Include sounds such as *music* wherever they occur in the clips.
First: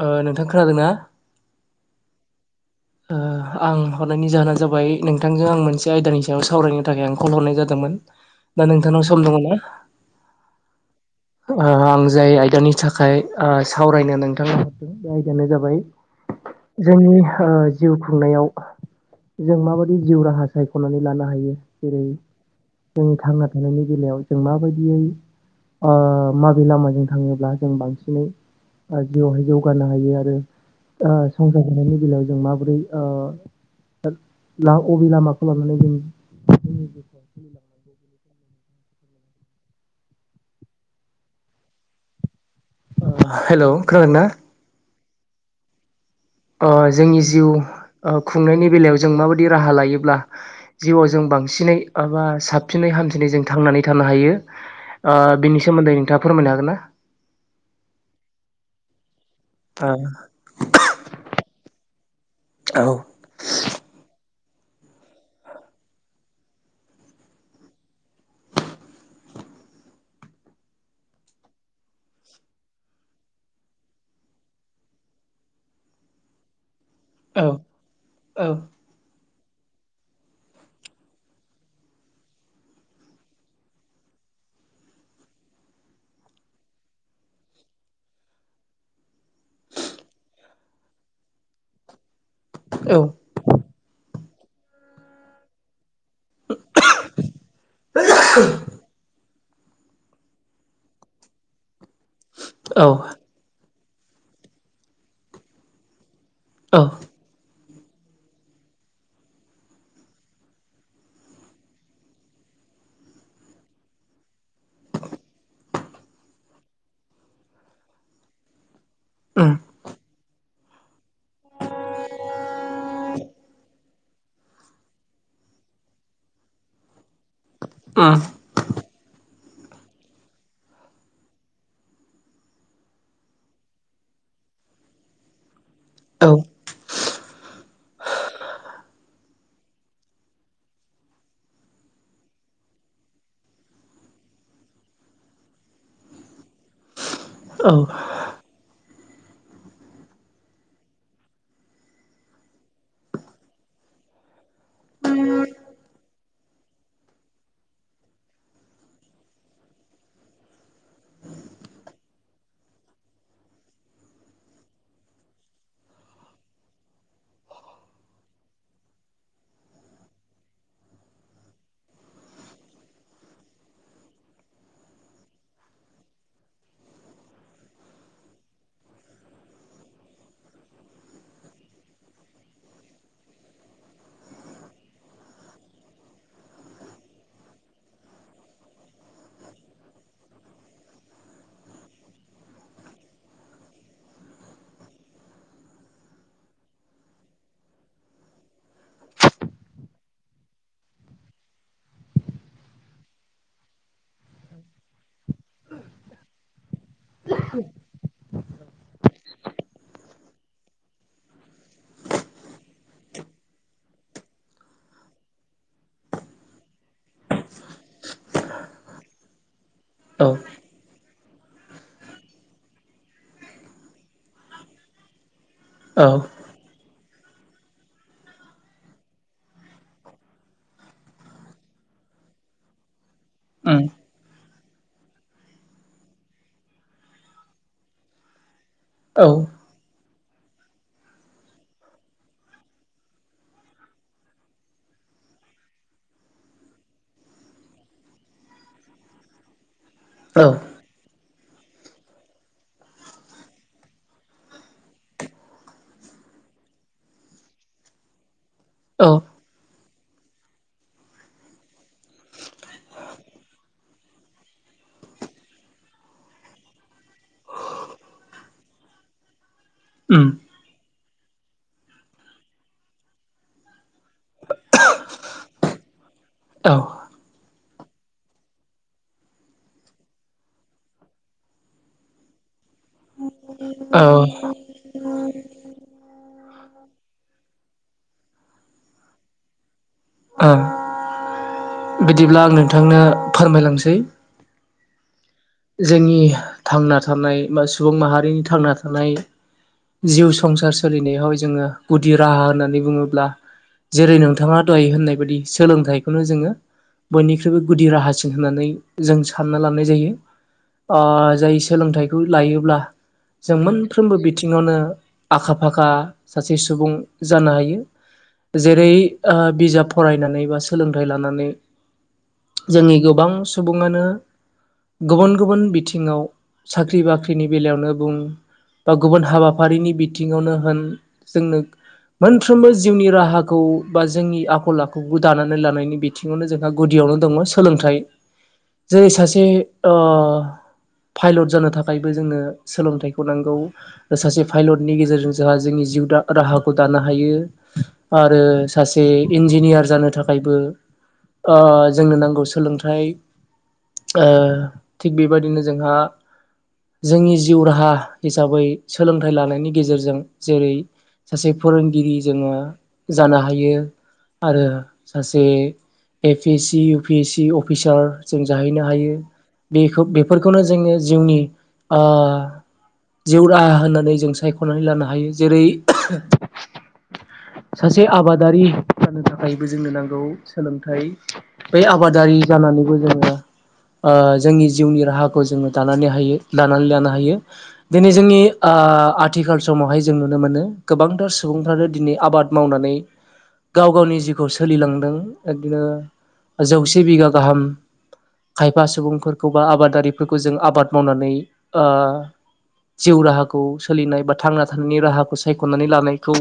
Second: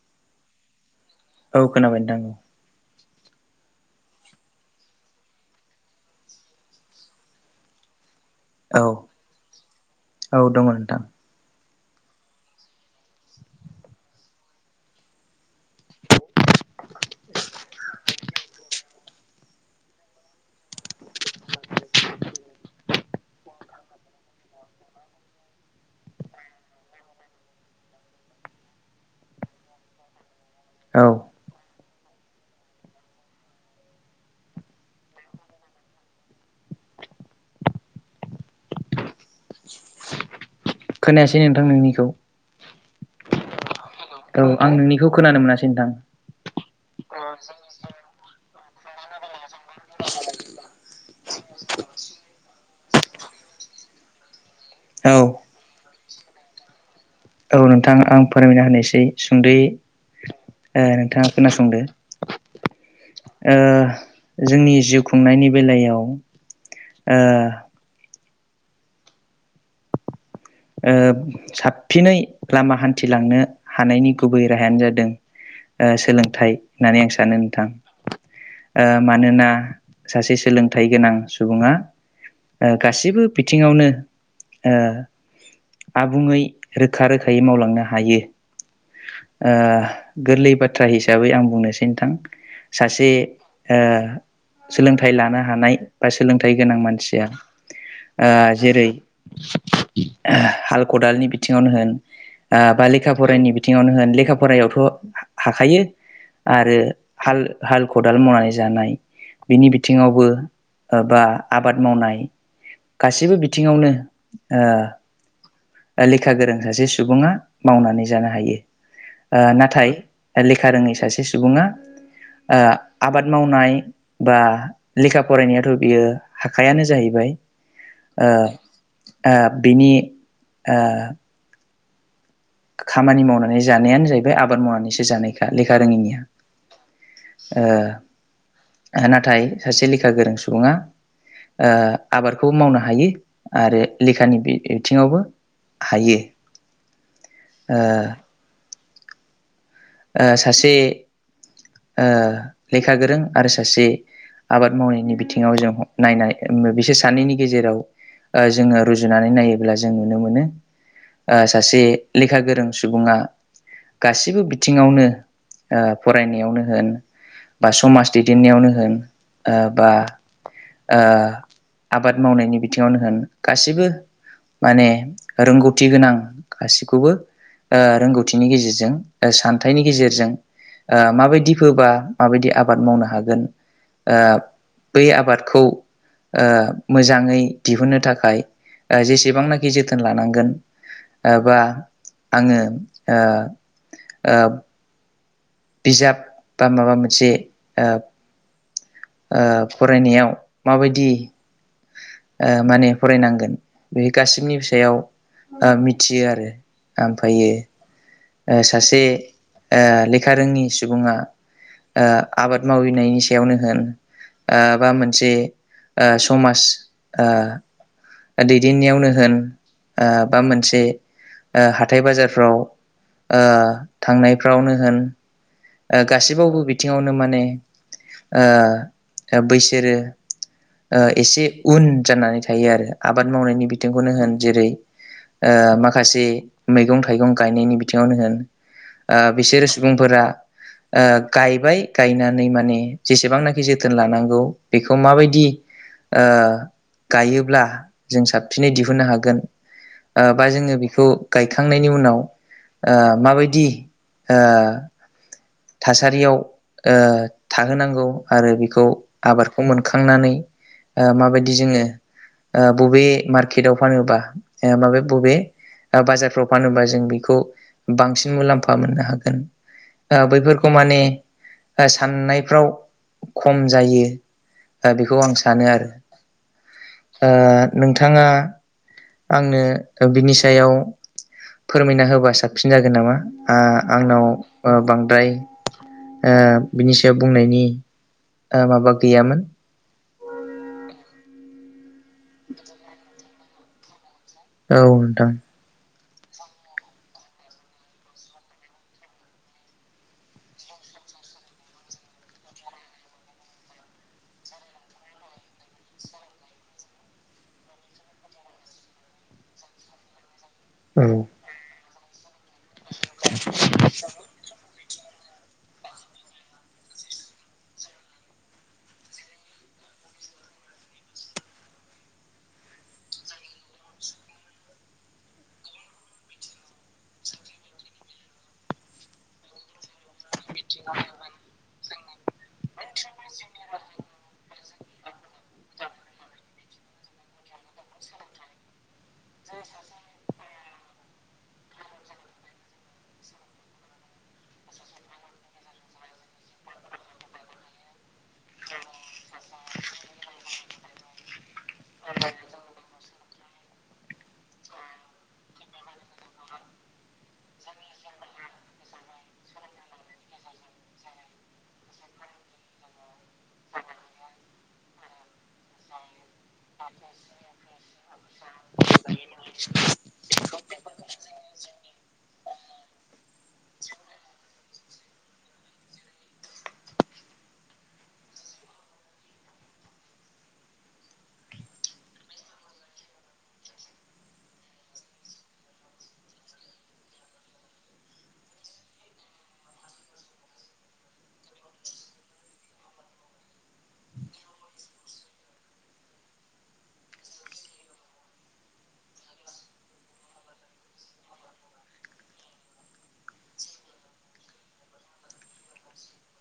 ओ नोंथां खोनादों ना? औ खोनाबाय नोंथां उम। ओ आं हरनायनि जाहोना जाबाय नोंथांजों आं मोनसे आयदानि सायाव सावरायनो थाखाय आं कल हरनाय जादोंमो मोन दा औ नोंथांनाव सम दङ ना? औ दङ नोंथां ओ आं जाय आयदानि थाखाय ओ सावरायनो नोंथाङा हरदों बे आयदायानो जाबाय जोंनि ओ जिउ खुंनायाव जों माबादि जिउ राहा सायख'नानै लानो हायो जेरै जों थांना थानायनि बेलायाव जों माबायदियै ओ माबे लामाजों थाङोब्ला जों बांसिनै ओ जिउआवहाय जौ गानो हायो आरो औ ओ संसार जानायनि बेलायाव जों माबोरै ओ ला अबे लामाखौ लानानै जों जोंनि जिउखौ *unintelligible* खोनायासै नोंथां नोंनिखौ? ओ हेल' खोनादोंना? औ आं नोंनिखौ खोनानो मोनासै नोंथां। ओ जोंनि जिउ ओ खुंनायनि बेलायाव जों माबायदि राहा लायोब्ला जिउआव जों बांसिनै एबा साबसिनै हामसिनै जों थांनानै थानो हायो। औ ओ बिनि सोमोन्दै नोंथाङा फोरमायनो हागोन ना? औ नोंथां आं फोरमायना होनोसै सुंदै ओ नोंथाङा खोनासंदो। ओ जोंनि जिउ खुंनायनि बेलायाव ओ ओ साबसिनै लामा हान्थिलांनो हानायनि गुबै राहायानो जादों ओ सोलोंथाइ होननानै आं सानो औ नोंथां औ ओ मानोना ना सासे सोलोंथाइ गोनां सुबुङा ओ गासिबो बिथिङावनो ओ आबुङै रोखा रोखायै मावलांनो हायो। ओ गोरलै बाथ्रा हिसाबै आं बुंनोसै नोंथां। औ सासे ओ सोलोंथाइ लानो हानाय बा सोलोंथाइ गोनां मानसिया ओ जेरै हाल खदालनि बिथिङावनो होन ओ बा लेखा फरानि बि थिङावनो होन लेखा फरायावथ' हाखायो आरो औ हाल हाल खदाल मावनानै जानाय बिनि बिथिङावबो ओ बा आबाद मावनाय गासैबो बिथिङावनो ओ ओ लेखा गोरों सासे सुबुङा मावनानै जानो हायो। ओ औ उम नाथाय लेखा रोङै सासे से सुबुङा ओ आबाद मावनाय बा लेखा फरायनायाथ' बियो हाखायानो जाहैबाय ओ उम ओ बिनि ओ खामानि मावनानै जानायानो जाहैबाय आबाद मावनानैसो जानायखा लेखा रोङिनिया औ ओ ओ नाथाय सासे लेखा गोरों सुबुङा ओ आबादखौबो मावनो हायो आरो लेखानि बि-बिथिङावबो हायो औ ओ‌। ओ सासे ओ लेखा गोरों आरो सासे आबाद मावनायनि बिथिङाव जों नायनाय बिसोर सानैनि गेजेराव ओ जोङो रुजुनानै नायोब्ला जों नुनो मोनो ओ सासे लेखा गोरों सुबुङा गासिबो बिथिङावनो ओ फरायनायावनो होन बा समाज दैदेननायावनो होन ओ बा ओ आबाद मावनायनि बिथिङावनो होन गासैबो माने रोंगौथि गोनां गासैखौबो ओ रोंगौथिनि गेजेरजों सानथाइनि गेजेरजों ओ माबायदि फोबा माबायदि आबाद मावनो हागोन ओ बै आबादखौ ओ मोजाङै दिहुननो थाखाय ओ जेसेबांनाखि जोथोन लानांगोन ओ बा आङो ओ ओ बिजाब बा माबा मोनसे ओ ओ फरायनायाव माबायदि ओ माने फरायनांगोन बे गासैनिबो सायाव ओ मिथियो आरो ओमफ्रायो ओ सासे ओ लेखा रोङि सुबुङा ओ आबाद मावैनायनि सायावनो होन ओ बा मोनसे ओ समाज ओ दैदेननायावनो होन ओ औ बा मोनसे ओ हाथाय बाजारफ्राव ओ थांनायफ्रावनो होन ओ औ गासैबो बिथिङावनो नो माने ओ बैसोरो ओ एसे उन जानानै थायो आरो आबाद मावनायनि उम बिथिंखौनो होन जेरै ओ माखासे मैगं थाइगं गायनायनि बिथिङावनो होन ओ औ औ बिसोरो सुबुंफोरा ओ गायबाय गायनानै माने जेसेबांनाखि जोथोन लानांगौ बेखौ माबायदि ओ गायोब्ला जों साबसिनै दिहुननो हागोन ओ बा जोङो बेखौ गायखांनायनि उनाव ओ माबायदि ओ थासारियाव ओ थाहोनांगौ आरो बेखौ आबादखौ मोन मोनखांनानै माबायदि जोङो ओ बबे मार्केटाव फानोबा माबे बबे बाजारफ्राव फानोबा जों बेखौ बांसिन मुलाम्फा मोननो हागोन ओ उम बैफोरखौ माने ओ साननायफ्राव खम जायो ओ बेखौ आं सानो आरो औ ओ नोंथाङा आंनो बिनि सायाव फोरमायना होबा साबसिन जागोन नामा ओ औ आंनाव ओ बांद्राय ओ बिनि सायाव बुंनायनि ओ माबा गैयामोन ओ बिदिब्ला आं नोंथांनो फोरमायलांसै औ नोंथां। जोंनि थांना थानाय बा सुबुं माहारिनि थांना थानाय जिउ संसार सोलिनायाव जोङो गुदि राहा होननानै बुङोब्ला जेरै नोंथाङा दहाय होननाय बायदि सोलोंथाइखौनो जोङो बयनिख्रुइबो गुदि राहासिन होननानै जों सानना लानाय जायो। ओ औ जाय सोलोंथाइखौ लायोब्ला जों मोनफ्रोमबो बिथिङावनो आखा फाखा सासे सुबुं जानो हायो। जेरै ओ बिजाब फरायनानै बा सोलोंथाइ लानानै जोंनि गोबां सुबुङानो गुबुन गुबुन बिथिङाव साख्रि बाख्रिनि बेलायावनो बुं बा गुबुन हाबाफारिनि बिथिङावनो होन जोंनो मोनफ्रोमबो जिउनि राहाखौ बा जोंनि आखल आखुखौ दानानै लानायनि बिथिं बिनो जोंहा गुदियावनो दङ सोलोंथाइ जेरै सासे ओ पाइलट जानो थाखायबो जोङनो सोलोंथाइखौ नांगौ सासे पाइलटनि गेजेरजों जोंहा जोंनि जिउ राहाखौ दानो हायो आरो सासे इन्जिनियार जानो थाखायबो ओ जोंनो नांगौ सोलोंथाइ ओ थिग बेबायदिनो जोंहा जोंनि जिउ राहा हिसाबै सोलोंथाइ लानायनि गेजेरजों जेरै सासे फोरोंगिरि जोङो जानो हायो आरो सासे A P C U P C अफिसार जों जाहैनो हायो। बेखौ बेफोरखौनो जोङो जिउनि ओ जिउ राहा होननानै जों सायख'नानै लानो हायो जेरै सासे आबादारि जानो थाखायबो जोंनो नांगौ सोलोंथाइ बै आबादारि जानानैबो जोङो ओ जोंनि जिउनि राहाखौ जोङो दानानै हायो दानानै लानो हायो दिनै जोंनि ओ ओ आथिखाल समावहाय जों नुनो मोनो गोबांथार सुबुंफ्रानो दिनै आबाद मावनानै गाव गावनि जिउखौ सोलिलांदों बिदिनो जौसे बिगा गाहाम खायफा सुबुंफोरखौ बा आबादारिफोरखौ जों आबाद मावनानै ओ जिउ राहाखौ सोलिनाय बा थांना थानायनि राहाखौ सायख'नानै लानायखौ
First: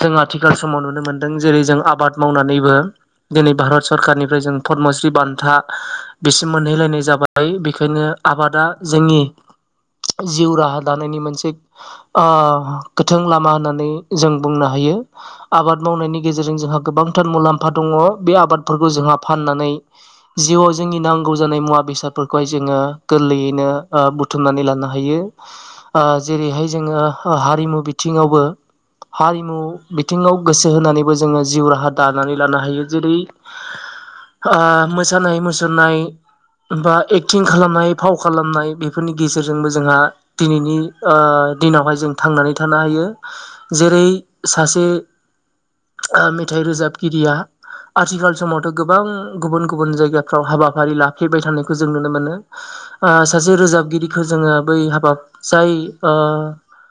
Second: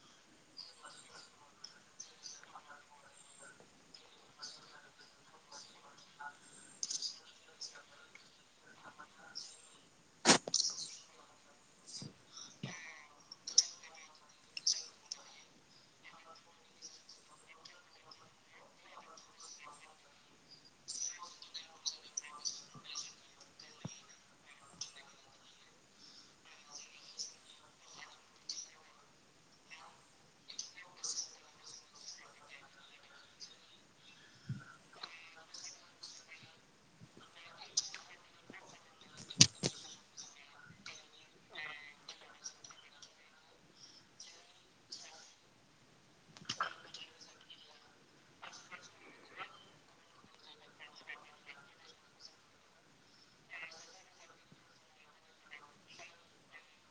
जों आथिखाल उदां समाव नुनो मोन्दों जेरै जों आबाद मावनानैबो दिनै भारत सरकारनिफ्राय जों पदमश्रि बान्था बिसिम मोनहैलायनाय जाबाय बेखायनो आबादा जोंनि जिउ राहा दानायनि मोनसे ओ गोथों लामा होननानै जों बुंनो हायो। आबाद मावनायनि गेजेरजों जोंहा गोबांथार मुलाम्फा दङ बे आबादफोरखौ जोंहा फाननानै जिउआव जोंनि नांगौ जानाय मुवा बेसादफोरखौहाय जोङो गोरलैयैनो ओ बुथुमनानै लानो हायो ओ जेरैहाय जोङो ह हारिमु बिथिावबो हारिमु बिथिङाव गोसो होनानैबो जोंङो जिउ राहा दानानै लानो हायो जेरै ओ मोसानाय मुसुरनाय बा एक्टिं खालामनाय फाव खालामनाय बेफोरनि गेजेरजोंबो जोंहा दिनैनि ओ दिनावहाय जों थांनानै थानो हायो जेरै सासे ओ मेथाइ रोजाबगिरिया आथिखाल समावथ' गोबां गुबुन गुबुन जायगाफ्राव हाबाफारि लाफैबाय थानायखौ जों नुनो मोनो। ओ सासे रोजाबगिरिखौ जोङो बै हाबाब जाय ओ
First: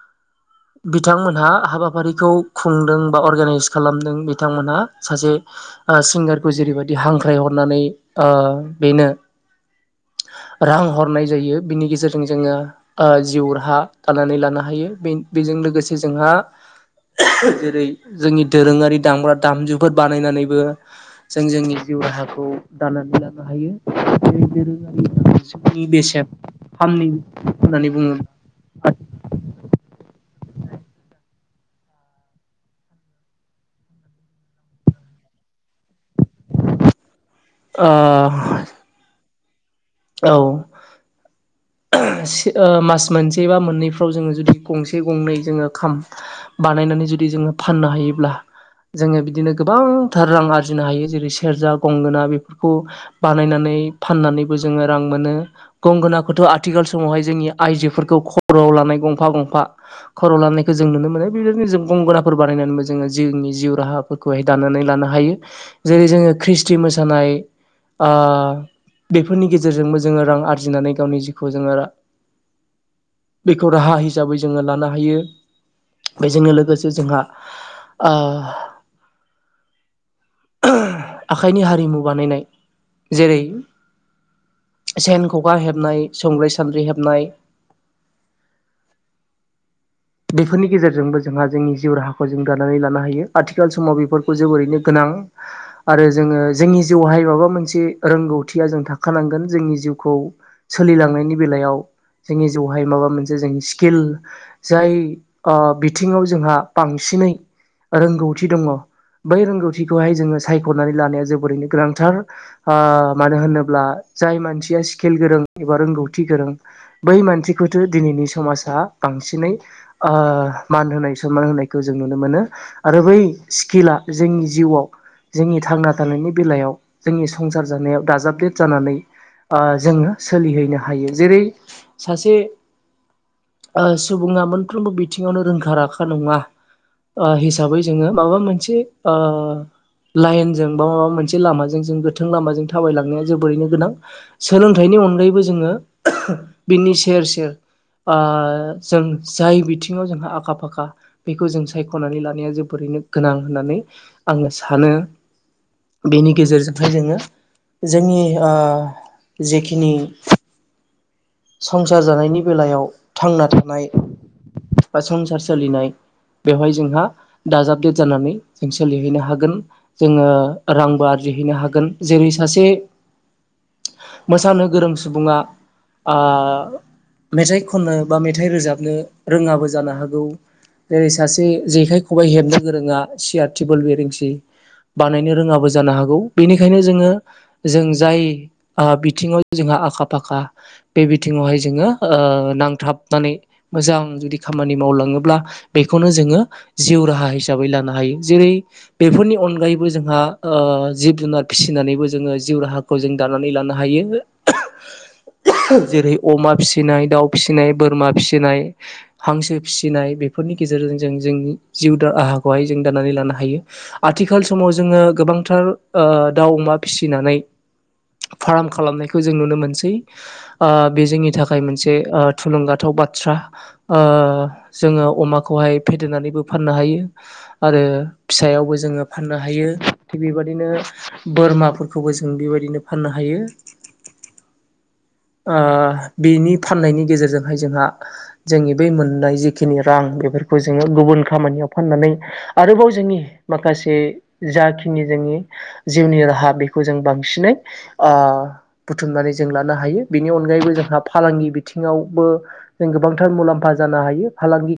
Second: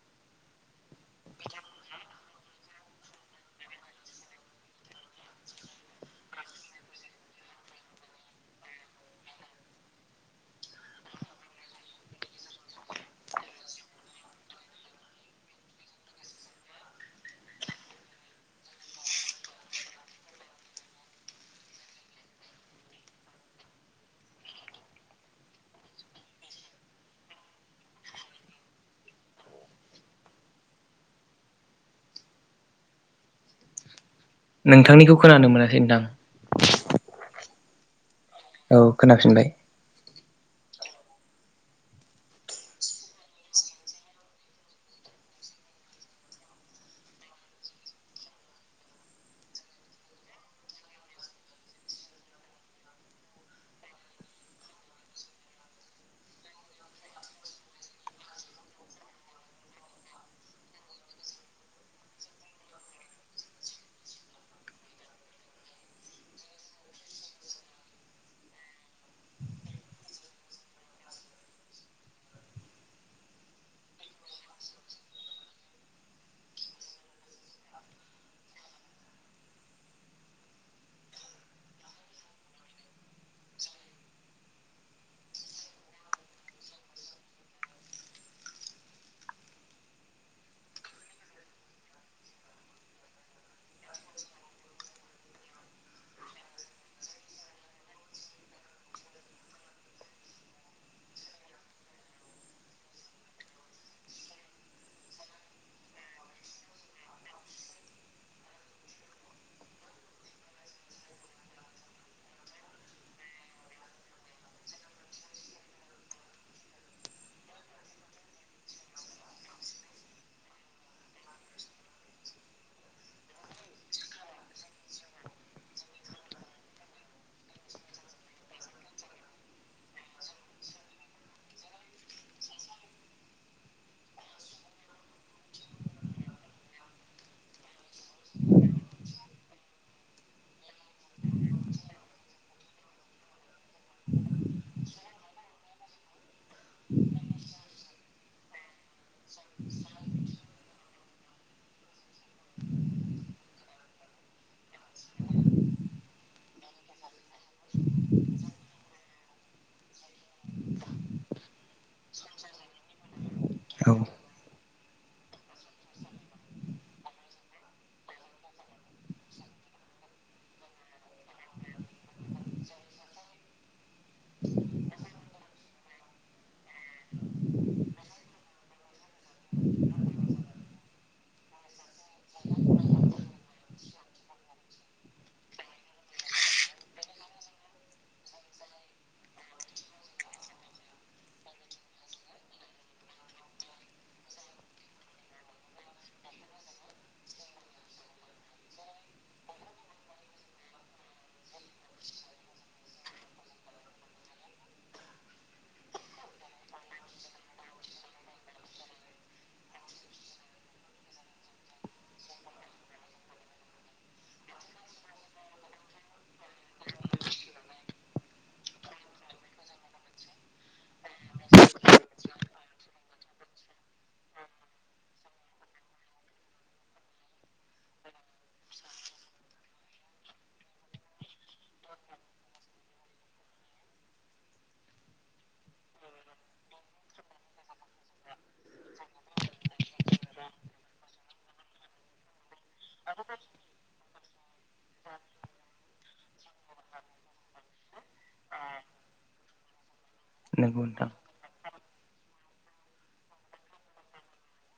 *inaudible* बिथांमोनहा हाबाफारिखौ खुंदों बा अर्गेनाइस खालामदों बिथांमोनहा सासे सिंगारखौ जेरैबायदि हांख्रायहरनानै ओ बेनो *inaudible* रां हरनाय जायो बिनि गेजेरजों जोंङो जिउ राहा दानानै लानो हायो बे लोगोसे जोंहा जेरै जोंनि दोरोंङारि दामग्रा दामजु बानायनानैबो जों जोंनि जिउ राहाखौ दानानै लानो हायो बे दोरोंङारिया जोंनि बेसे फामनि होननानै बुङो। औ नोंथांनिखौ खोनानो मोनासै नोंथां। *inaudible* अ औ खोनाफिनबाय। औ *inaudible* मास मोनसे बा मोननैफ्राव जोङो जुदि गंसे गंनै जोंङो खाम बानायनानै जुदि जोंङो फाननो हायोब्ला। जोङो बिदिनो गोबांथार रां आरजिनो हायो जेरै सेरजा गंगोना बेफोरखौ बानायनानै फाननानै जोंबो जों रां मोनो गंगोनाखौथ आथिखाल समावहाय जोंनि आइजोफोरखौ खर'आव लानाय गंफा गंफा खर' लानायखौ जों नुनो मोनो बेबायदिनो जों गंगनाफोर बानायनानैबो जोंङो जिउनि जिउ राहाफोरखौहाय दानानै लानो हायो जेरै जोंङो ख्रिष्टि मोसानाय आ बेफोरनि गेजेरजोंबो जोंङो रां आरजिनानै गावनि जिउखौ जोंङो बेखौ राहा हिसाबै जोंङो लानो हायो। बेजोंनो लोगोसे जोंहा आखाइनि हारिमु बानायनाय जेरै सेन, खखा हेबनाय, संग्रै, सान्द्रि हेबनाय *inaudible* बेफोरनि गेजेरजोंबो जोंहा जोंनि जिउ राहाखौ जों दानानै लानो हायो आथिखाल समाव बेफोरखौ जोबोरैनो गोनां आरो जोंङो जोंनि जिउहाय माबा मोनसे रोंगौथिया जों थाखानांगोन जोंनि जिउखौ खौ सोलिलांनायनि बेलायाव जोंनि जिउहाय माबा मोनसे जों स्किल जाय आ बिथिङाव जोंहा बांसिनै रोंगौथि दंङ बै रोंगौथिखौहाय जोङो सायख'नानै लानाया जोबोरैनो गोनांथार आ मानो होनोब्ला जाय मानसिया स्किल गोरों एबा रोंगौथि गोरों बै मानसिखौथो दिनैनि समाजा बा बांसिनै ओ मान होनाय सनमान होनायखौ जों नुनो मोनो। आरो बै स्किला जोंनि जि जिउआव जोंनि थांना थानायनि बेलायाव जोंनि संसार जानायाव दाजाबदेद जानानै आ जोङो सोलिहैनो हायो जेरै सासे सुबुं सुबुङा मोनफ्रोमबो बिथिङावनो रोंखा राखा नङा ओ हिसाबै जोङो माबा मोनसे ओ लाइनजों बा माबा मोनसे लामाजों जों गोथों लामाजों थाबायलांनाया जोबोरैनो गोनां सोलोंथाइ नि अनगायैबो जोङो बिनि सेर सेर जों जाय बिथिङाव जोंहा आखा फाखा बेखौ जों सायख'नानै लानाया जोबोरैनो गोनां होननानै आङो सानो बेनि गेजेरजोंहाय जोङो जोंनि आ जेखिनि संसार जानायनि बेलायाव थांना थानाय औ बा संसार सोलिनाय बेवहाय जोंहा दाजाबदेट जानानै जों सोलिहैनो हागोन जोङो रांबो आरजि जिहैनो हागोन जेरै सासे *inaudible* मोसानो गोरों सुबुङा आ मेथाइ खननो बा मेथाइ रोजाबनो रोङाबो जानो हागौ जेरै सासे जेखाय खबाइ हेबनो गोरोङा सियार टेबोल बेरेंसि बानायनो रोङाबो जानो हागौ बेनिखायनो जोङो जों आ जाय बिथिङाव जोंहा आखा फाखा बे बिथिङावहाय जोङो ओ नांथाबनानै मोजां जुदि खामानि मावलाङोब्ला बेखौ खौनो जोङो जिउ राहा हिसाबै लानो हायो जेरै बेफोरनि अनगायैबो जोंहा ओ जिब जुनार फिसिनानैबो जोङो जिउ राहाखौ जों दानानै लानो हायो। जेरै अमा फिसिनाय दाउ फिसिनाय बोरमा फिसिनाय हांसो फिसिनाय बेफोरनि गेजेरजों जों जोंनि जिउ दा राहाखौहाय जों दानानै लानो हायो आथिखाल समाव जोङो गोबांथार ओ दाउ अमा फिसिनानै फाराम खालामनायखौ जों नुनो मोनसै ओ बे जोंनि थाखाय मोनसे ओ थुलुंगाथाव बाथ्रा ओ जोङो अमाखौ हाय फेदेरनानैबो फाननो हायो आरो फिसायावबो जोङो फाननो हायो थि बेबायदिनो नो बोरमाफोरखौबो जों बेबायदिनो फाननो हायो। *inaudible* आ बिनि फाननायनि गेजेरजोंहाय जोंहा जोंनि बै मोननाय जिखिनि रां बेफोरखौ जोङो गुबुन खामानियाव फाननानै आरोबाव जोंनि माखासे जाखि जिनि जोंनि जिउनि राहा बेखौ जों बांसिनै आ बुथुमनानै जों लानो हायो। बेनि अनगायैबो नंगौ जोंहा नोंथां फालांगि बिथिङावबो जों गोबांथार मुलाम्फा जानो हायो फालांगि